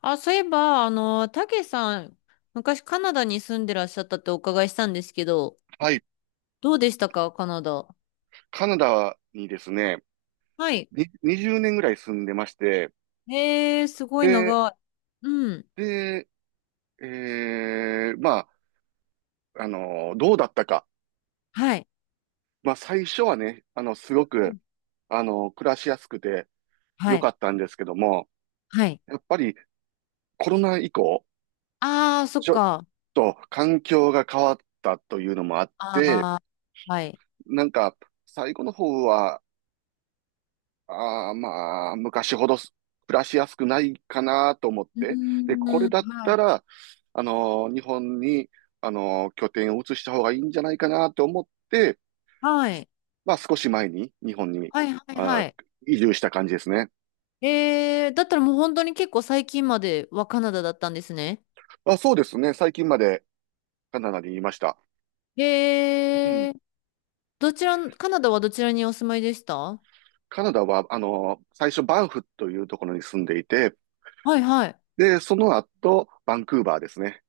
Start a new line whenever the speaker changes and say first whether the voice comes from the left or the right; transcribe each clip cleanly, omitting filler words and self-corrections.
left: あ、そういえば、たけさん、昔カナダに住んでらっしゃったってお伺いしたんですけど、
right: はい。
left: どうでしたか、カナダ。
right: カナダにですね、
left: はい。
right: に20年ぐらい住んでまして、
left: えー、すごい
right: で、
left: 長い。うん。
right: で、まあ、どうだったか。
left: はい。
right: まあ、最初はね、すご
left: う
right: く、
left: ん
right: 暮らしやすくて
left: は
right: 良
left: い。
right: かったんですけども、
left: はい。
right: やっぱりコロナ以降、
left: あー、そっ
right: ちょっ
left: か。
right: と環境が変わったというのもあって、
left: あー、はい。
right: なんか、最後の方は、ああ、まあ、昔ほど暮らしやすくないかなと思っ
left: う
right: て。で、これ
left: ー
right: だ
left: ん、
right: っ
left: は
right: た
left: い。
right: ら、日本に、拠点を移した方がいいんじゃないかなと思って、
left: はい。
right: まあ、少し前に日本に、
left: はい、はい、
right: あー、
left: はい。
right: 移住した感じですね。
left: えー、だったらもう本当に結構最近まではカナダだったんですね。
right: あ、そうですね。最近までカナダにいました。うん。
left: えー、どちら、カナダはどちらにお住まいでしたは？
right: カナダは、最初バンフというところに住んでいて、
left: はい。
right: で、その後、バンクーバーですね。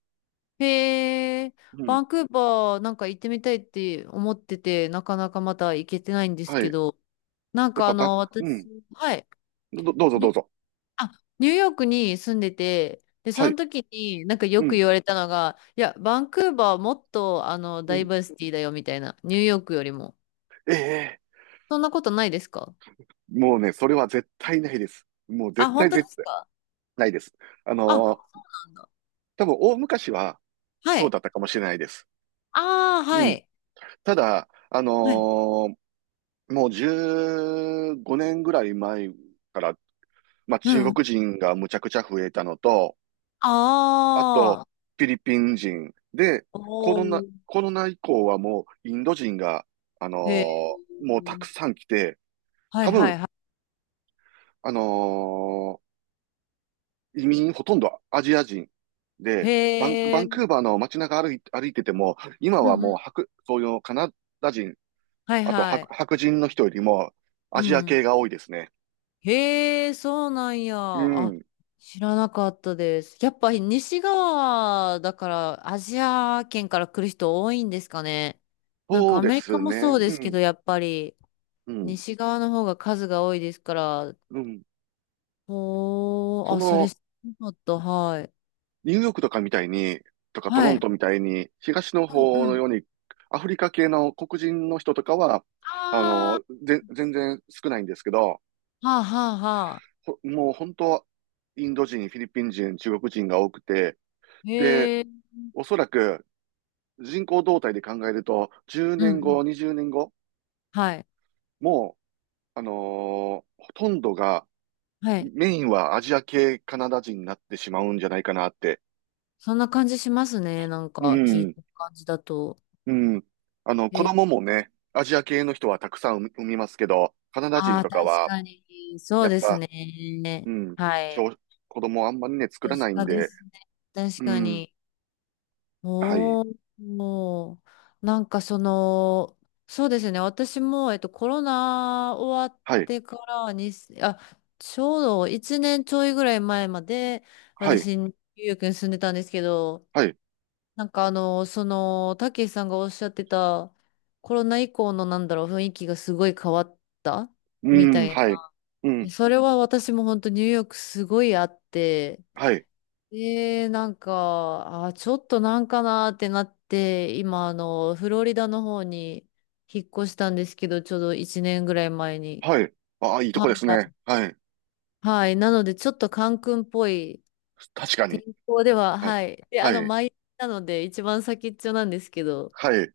left: へえ、
right: う
left: バ
right: ん。
left: ンクーバーなんか行ってみたいって思ってて、なかなかまた行けてないんです
right: はい。
left: けど、
right: や
left: なん
right: っ
left: か
right: ぱバン、う
left: 私、
right: ん。
left: はい、
right: どうぞどう
left: に
right: ぞ。
left: あ、ニューヨークに住んでて、で、
right: は
left: そ
right: い。
left: の時になんか
right: う
left: よく
right: ん。
left: 言われたのが、いや、バンクーバーもっとダイバーシティだよみたいな、ニューヨークよりも。
right: ええ、
left: そんなことないですか？
right: もうね、それは絶対ないです。もう
left: あ、
right: 絶
left: 本
right: 対
left: 当で
right: 絶
left: す
right: 対
left: か？
right: ないです。あ
left: あ、そう
right: のー
left: なんだ。
right: 多分、大昔は
left: は
right: そう
left: い。
right: だったかもしれないです。
left: ああ、
right: う
left: は
right: ん。
left: い。
right: ただ、
left: はい。
right: ーもう15年ぐらい前から、まあ
left: う
right: 中
left: ん。
right: 国人がむちゃくちゃ増えたのと、あと、
left: ああ、
right: フィリピン人で、コ
left: お
right: ロナ、
left: ー、
right: コロナ以降はもうインド人が、
left: へえ。
right: もうたくさん来て、
left: はい
right: 多分、
left: はい。
right: あのー移民ほとんどアジア人で、バン、
left: へ
right: バ
left: え、
right: ンクーバーの街中歩いてても、今
left: う
right: は
left: んう
right: もう、
left: ん。
right: そういうカナダ人、
left: はい
right: あと
left: は
right: 白、
left: い。
right: 白人の人よりも
left: う
right: アジア
left: ん。
right: 系が多いですね。
left: へえ、そうなんや。
right: う
left: あ、
right: ん。
left: 知らなかったです。やっぱり西側だからアジア圏から来る人多いんですかね。なん
right: そ
left: か
right: う
left: ア
right: で
left: メリカ
right: す
left: も
right: ね。
left: そうで
right: う
left: すけど、
right: ん。
left: やっぱり
right: うん。
left: 西側の方が数が多いですから。
right: うん。
left: おー、
right: そ
left: あ、それ
right: の、
left: 知らなかった。はい。
right: ニューヨークとかみたいに、とかトロ
left: は
right: ント
left: い。
right: みたいに、東の
left: う
right: 方
left: んう
right: の
left: ん。
right: ように、アフリカ系の黒人の人とかは、
left: あ
right: 全然少ないんですけど、
left: ー、はあはあはあ。
right: もう本当、インド人、フィリピン人、中国人が多くて、で、
left: へえ、
right: おそらく人口動態で考えると、10
left: う
right: 年
left: んうん。
right: 後、20年後、
left: はい。
right: もう、ほとんどが、
left: はい。
right: メインはアジア系カナダ人になってしまうんじゃないかなって。
left: そんな感じしますね。なん
right: う
left: か聞い
right: ん、
left: た感じだと。
right: うん。子
left: え、
right: 供もね、アジア系の人はたくさん産みますけど、カナダ
left: あ
right: 人
left: あ、
right: と
left: 確
right: かは、
left: かに。そう
right: やっ
left: です
right: ぱ、
left: ね。
right: うん、
left: はい。
right: 小子供あんまりね、作
left: 確
right: らないん
left: かで
right: で、
left: すね。確
right: う
left: か
right: ん、
left: に。
right: はい、
left: おー、もう、なんかその、そうですね。私も、コロナ終わっ
right: はい、
left: てからに、あ、ちょうど1年ちょいぐらい前まで、
right: はい、
left: 私、ニューヨークに住んでたんですけど、
right: はい、
left: なんかたけしさんがおっしゃってた、コロナ以降のなんだろう、雰囲気がすごい変わった
right: う
left: みた
right: ん、
left: い
right: はい、う
left: な。
right: ん、
left: それは私も本当ニューヨークすごいあって、
right: はい、
left: で、なんか、あ、ちょっとなんかなーってなって、今フロリダの方に引っ越したんですけど、ちょうど1年ぐらい前に。
right: はい。ああ、いいと
left: は
right: こですね。
left: い。
right: はい。
left: はい。なので、ちょっとカンクンっぽい
right: 確か
left: 天
right: に。
left: 候では、
right: はい。
left: はい。で、
right: はい。
left: マイアミなので、一番先っちょなんですけど、
right: はい。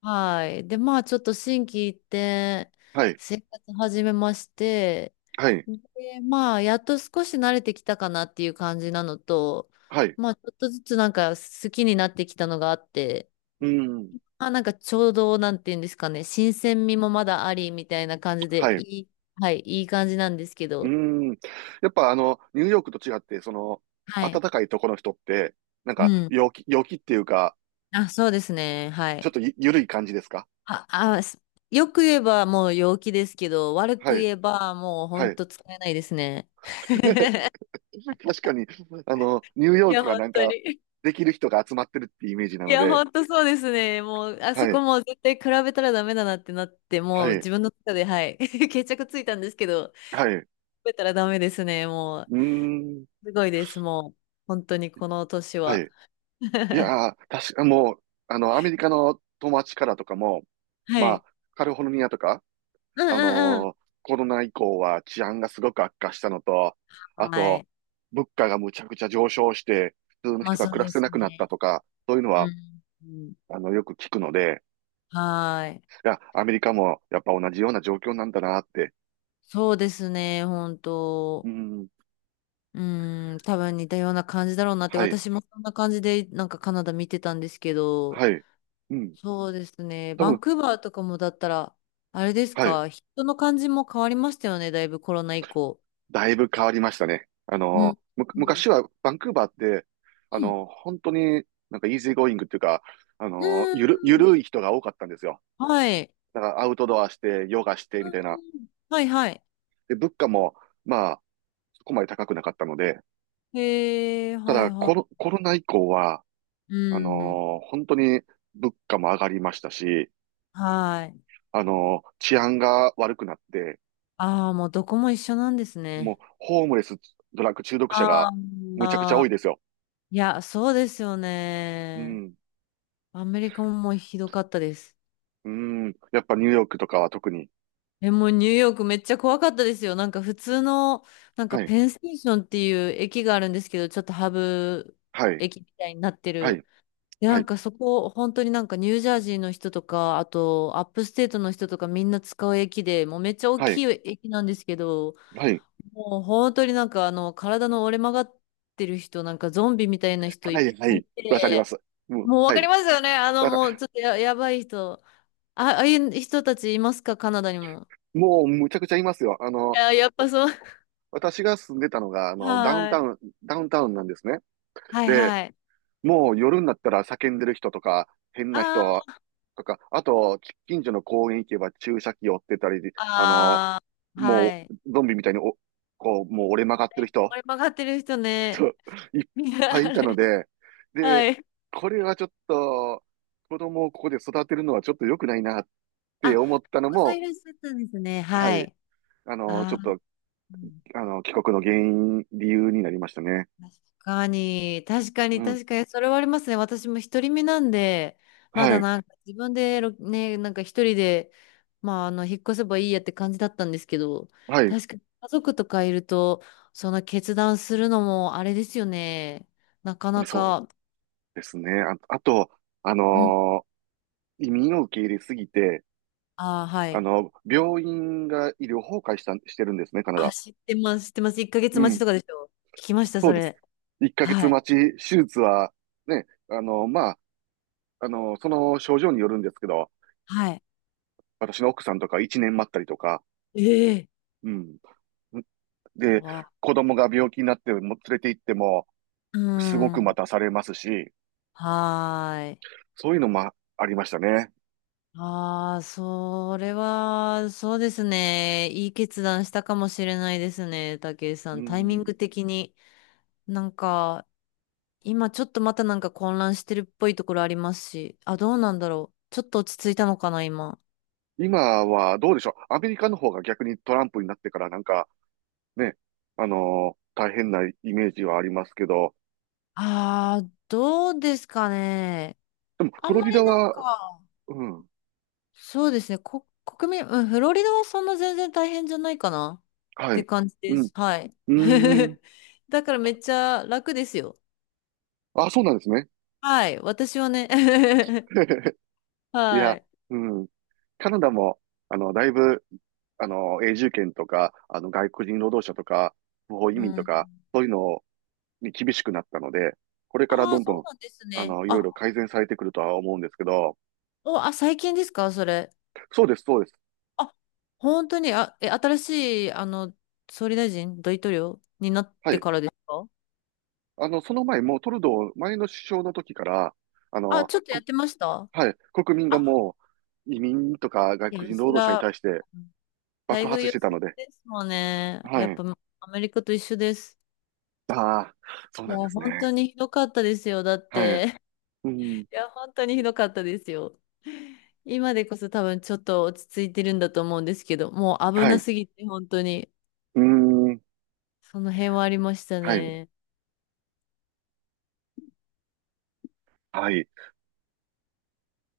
left: はい。で、まあ、ちょっと心機一転、
right: はい。
left: 生活始めまして、
right: はい。
left: で、まあ、やっと少し慣れてきたかなっていう感じなのと、
right: はい。
left: まあ、ちょっとずつなんか好きになってきたのがあって、
right: うん。
left: まあ、なんかちょうど、なんていうんですかね、新鮮味もまだありみたいな感じで、
right: はい。
left: はい、いい感じなんですけ
right: う
left: ど、
right: ん。やっぱニューヨークと違って、その、
left: は
right: 暖
left: い。
right: かいとこの人って、なんか、
left: うん。
right: 陽気っていうか、
left: あ、そうですね。は
right: ちょ
left: い。
right: っとゆ、ゆるい感じですか？
left: あ、あ、すよく言えばもう陽気ですけど、悪く
right: はい。
left: 言えばもうほ
right: は
left: ん
right: い。
left: と使えないですね。
right: 確かに、ニュー
left: い
right: ヨー
left: や、
right: クは
left: 本
right: なん
left: 当に。
right: か、できる人が集まってるっていうイメージな
left: い
right: の
left: や、
right: で、
left: 本当そうですね。もう、あ
right: は
left: そこ
right: い。
left: もう絶対比べたらダメだなってなって、もう
right: はい。
left: 自分の中で、はい、決着ついたんですけど、比
right: はい。う
left: べたらダメですね。もう、
right: ーん。
left: すごいです。もう、本当にこの年
right: は
left: は。
right: い。い やー、確か、もう、アメリカの友達からとかも、
left: は
right: まあ、
left: い。
right: カリフォルニアとか、
left: うんうん
right: コロナ以降は治安がすごく悪化したのと、
left: う
right: あ
left: ん。は
right: と、
left: い。
right: 物価がむちゃくちゃ上昇して、普通の
left: まあ
right: 人が
left: そう
right: 暮ら
left: で
right: せな
left: す
right: くなった
left: ね。
right: とか、そういうの
left: う
right: は、
left: ん。うん
right: よく聞くので、
left: はい。
right: いや、アメリカもやっぱ同じような状況なんだなって、
left: そうですね。本
right: う
left: 当。
right: ん、
left: うん。多分似たような感じだろうなって、
right: はい、
left: 私もそんな感じで、なんかカナダ見てたんですけど、
right: はい、うん、
left: そうですね。
right: 多
left: バ
right: 分、
left: ンクーバーとかもだったら、あれです
right: はい。
left: か、人の感じも変わりましたよね、だいぶコロナ以降。
right: だいぶ変わりましたね。
left: うん。うん。
right: 昔はバンクーバーって、
left: うん。
right: 本当になんかイージーゴーイングっていうか、
left: うー
right: ゆ
left: ん
right: るい人が多かったんですよ。
left: はい。
right: だからアウトドアして、ヨガして
left: う
right: みたいな。
left: んはいはい。
right: で、物価も、まあ、そこまで高くなかったので、
left: へえ、
right: た
left: はい
right: だ
left: は
right: コロ、
left: い。
right: コロナ以降は、
left: うん。
right: 本当に物価も上がりましたし、
left: はい。
right: 治安が悪くなって、
left: ああ、もうどこも一緒なんです
right: もう、
left: ね。
right: ホームレス、ドラッグ中毒者
left: あ
right: が
left: ー
right: むちゃくちゃ
left: あ
right: 多い
left: ー、
right: ですよ。
left: いや、そうですよ
right: う
left: ね。
right: ん。
left: アメリカももうひどかったです。
right: うん。やっぱニューヨークとかは特に。
left: え、もうニューヨークめっちゃ怖かったですよ。なんか普通の、なんか
right: はい、
left: ペンステーションっていう駅があるんですけど、ちょっとハブ
right: はい、
left: 駅みたいになって
right: はい、
left: る。で、な
right: は
left: ん
right: い、
left: かそこ、本当になんかニュージャージーの人とか、あとアップステートの人とかみんな使う駅で、もうめっちゃ大
right: は
left: き
right: い、
left: い駅なんですけど、
right: はい、
left: もう本当になんか体の折れ曲がってる人、なんかゾンビみたいな人いっ
right: はい、は
left: ぱいい
right: い、わかりま
left: て、
right: す。うん、
left: もうわ
right: は
left: かり
right: い。
left: ますよね。
right: だか
left: もう
right: ら、
left: ちょっとやばい人。あ、ああいう人たちいますか、カナダにも？
right: もうむちゃくちゃいますよ。
left: やっぱそう。
right: 私が住んでたのが、ダウン
left: は
right: タ
left: い。
right: ウン、ダウンタウンなんですね。
left: はい
right: で、
left: はい。
right: もう夜になったら叫んでる人とか、変な人
left: あー
right: とか、あと、近所の公園行けば注射器を追ってたり、あの、
left: あー、
right: も
left: はい。
right: う、ゾンビみたいにこう、もう折れ曲がってる
left: ねこ
right: 人、
left: れ曲がってる人
right: そ
left: ね。
right: う、いっ
left: いや
right: ぱい
left: あ
right: いたの
left: れ。
right: で、
left: は
right: で、
left: い。
right: これはちょっと、子供をここで育てるのはちょっと良くないなって
left: あ、
right: 思っ
left: お
right: たの
left: 子さんい
right: も、
left: らっしゃったんですね。
right: は
left: は
right: い、
left: い。
right: ち
left: あ
right: ょっ
left: あ。
right: と、
left: うん、
right: 帰国の原因、理由になりましたね。
left: 確かに、確か
right: う
left: に、
right: ん。
left: 確かに、それはありますね。私も一人身なんで、ま
right: は
left: だ
right: い。
left: なんか自分でね、なんか一人で、まあ、引っ越せばいいやって感じだったんですけど、
right: はい。
left: 確かに家族とかいると、その決断するのもあれですよね。なかな
right: そう
left: か、
right: ですね。あ、あと、あ
left: ん
right: のー移民を受け入れすぎて、
left: ああ、はい。
right: 病院が医療崩壊した、してるんですね、カナ
left: あ、
right: ダ。
left: 知ってます、知ってます。1ヶ
right: う
left: 月待ち
right: ん。
left: とかでしょ。聞きました、
right: そう
left: そ
right: です。
left: れ。
right: 1ヶ月
left: はい。
right: 待ち、手術は、ね、あの、まあの、その症状によるんですけど、
left: はい。
right: 私の奥さんとか一年待ったりとか、
left: ええ
right: うん。で、
left: わ。
right: 子供が病気になっても連れて行っても、
left: うー
right: すごく待
left: ん。
right: たされますし、
left: はーい。
right: そういうのもありましたね。
left: ああ、それは、そうですね。いい決断したかもしれないですね、武井さ
right: う
left: ん。タイミン
right: ん。
left: グ的に。なんか、今ちょっとまたなんか混乱してるっぽいところありますし。あ、どうなんだろう。ちょっと落ち着いたのかな、今。
right: 今はどうでしょう。アメリカの方が逆にトランプになってからなんかね、大変なイメージはありますけど、
left: ああ、どうですかね。
right: でも
left: あ
right: フ
left: ん
right: ロ
left: ま
right: リ
left: り
right: ダ
left: なん
right: は、
left: か、
right: うん、
left: そうですね。国民、うん、フロリダはそんな全然大変じゃないかな。っ
right: は
left: て
right: い。
left: 感じ
right: う
left: で
right: ん、
left: す。はい。
right: うーん。
left: だからめっちゃ楽ですよ。
right: あ、そうなんですね。
left: はい、私はね。
right: い
left: は
right: や、
left: い。
right: うん。カナダも、だいぶ永住権とか、外国人労働者とか、不法移
left: う
right: 民と
left: ん。
right: か、そういうのに厳しくなったので、これから
left: あ
right: ど
left: あ、
right: んど
left: そう
right: ん、
left: なんですね。
right: いろいろ改善されてくるとは思うんですけど、
left: 最近ですか、それ。
right: そうです、そうです。
left: あ、本当に、新しい、総理大臣、大統領になっ
right: は
left: て
right: い。
left: からですか？
right: その前、もうトルドー、前の首相の時から、あ
left: あ、
right: の、
left: ちょっとや
right: こ、
left: ってました。
right: はい、国民が
left: あ、
right: もう、移民とか外
left: い
right: 国
left: や、
right: 人労
left: そ
right: 働者に
left: ら、
right: 対して
left: 待
right: 爆
left: 遇
right: 発し
left: 良
right: て
left: す
right: た
left: ぎ
right: ので、
left: ですもんね。
right: は
left: やっ
right: い。
left: ぱ、アメリカと一緒です。
right: ああ、そう
left: い
right: な
left: や、
right: んです
left: 本
right: ね。
left: 当にひどかったですよ。だっ
right: はい。
left: て、
right: うん、
left: いや、本当にひどかったですよ。今でこそ多分ちょっと落ち着いてるんだと思うんですけど、もう危
right: はい。
left: な
right: う
left: すぎて本当に、
right: ーん、
left: その辺はありました
right: はい。
left: ね。
right: はい。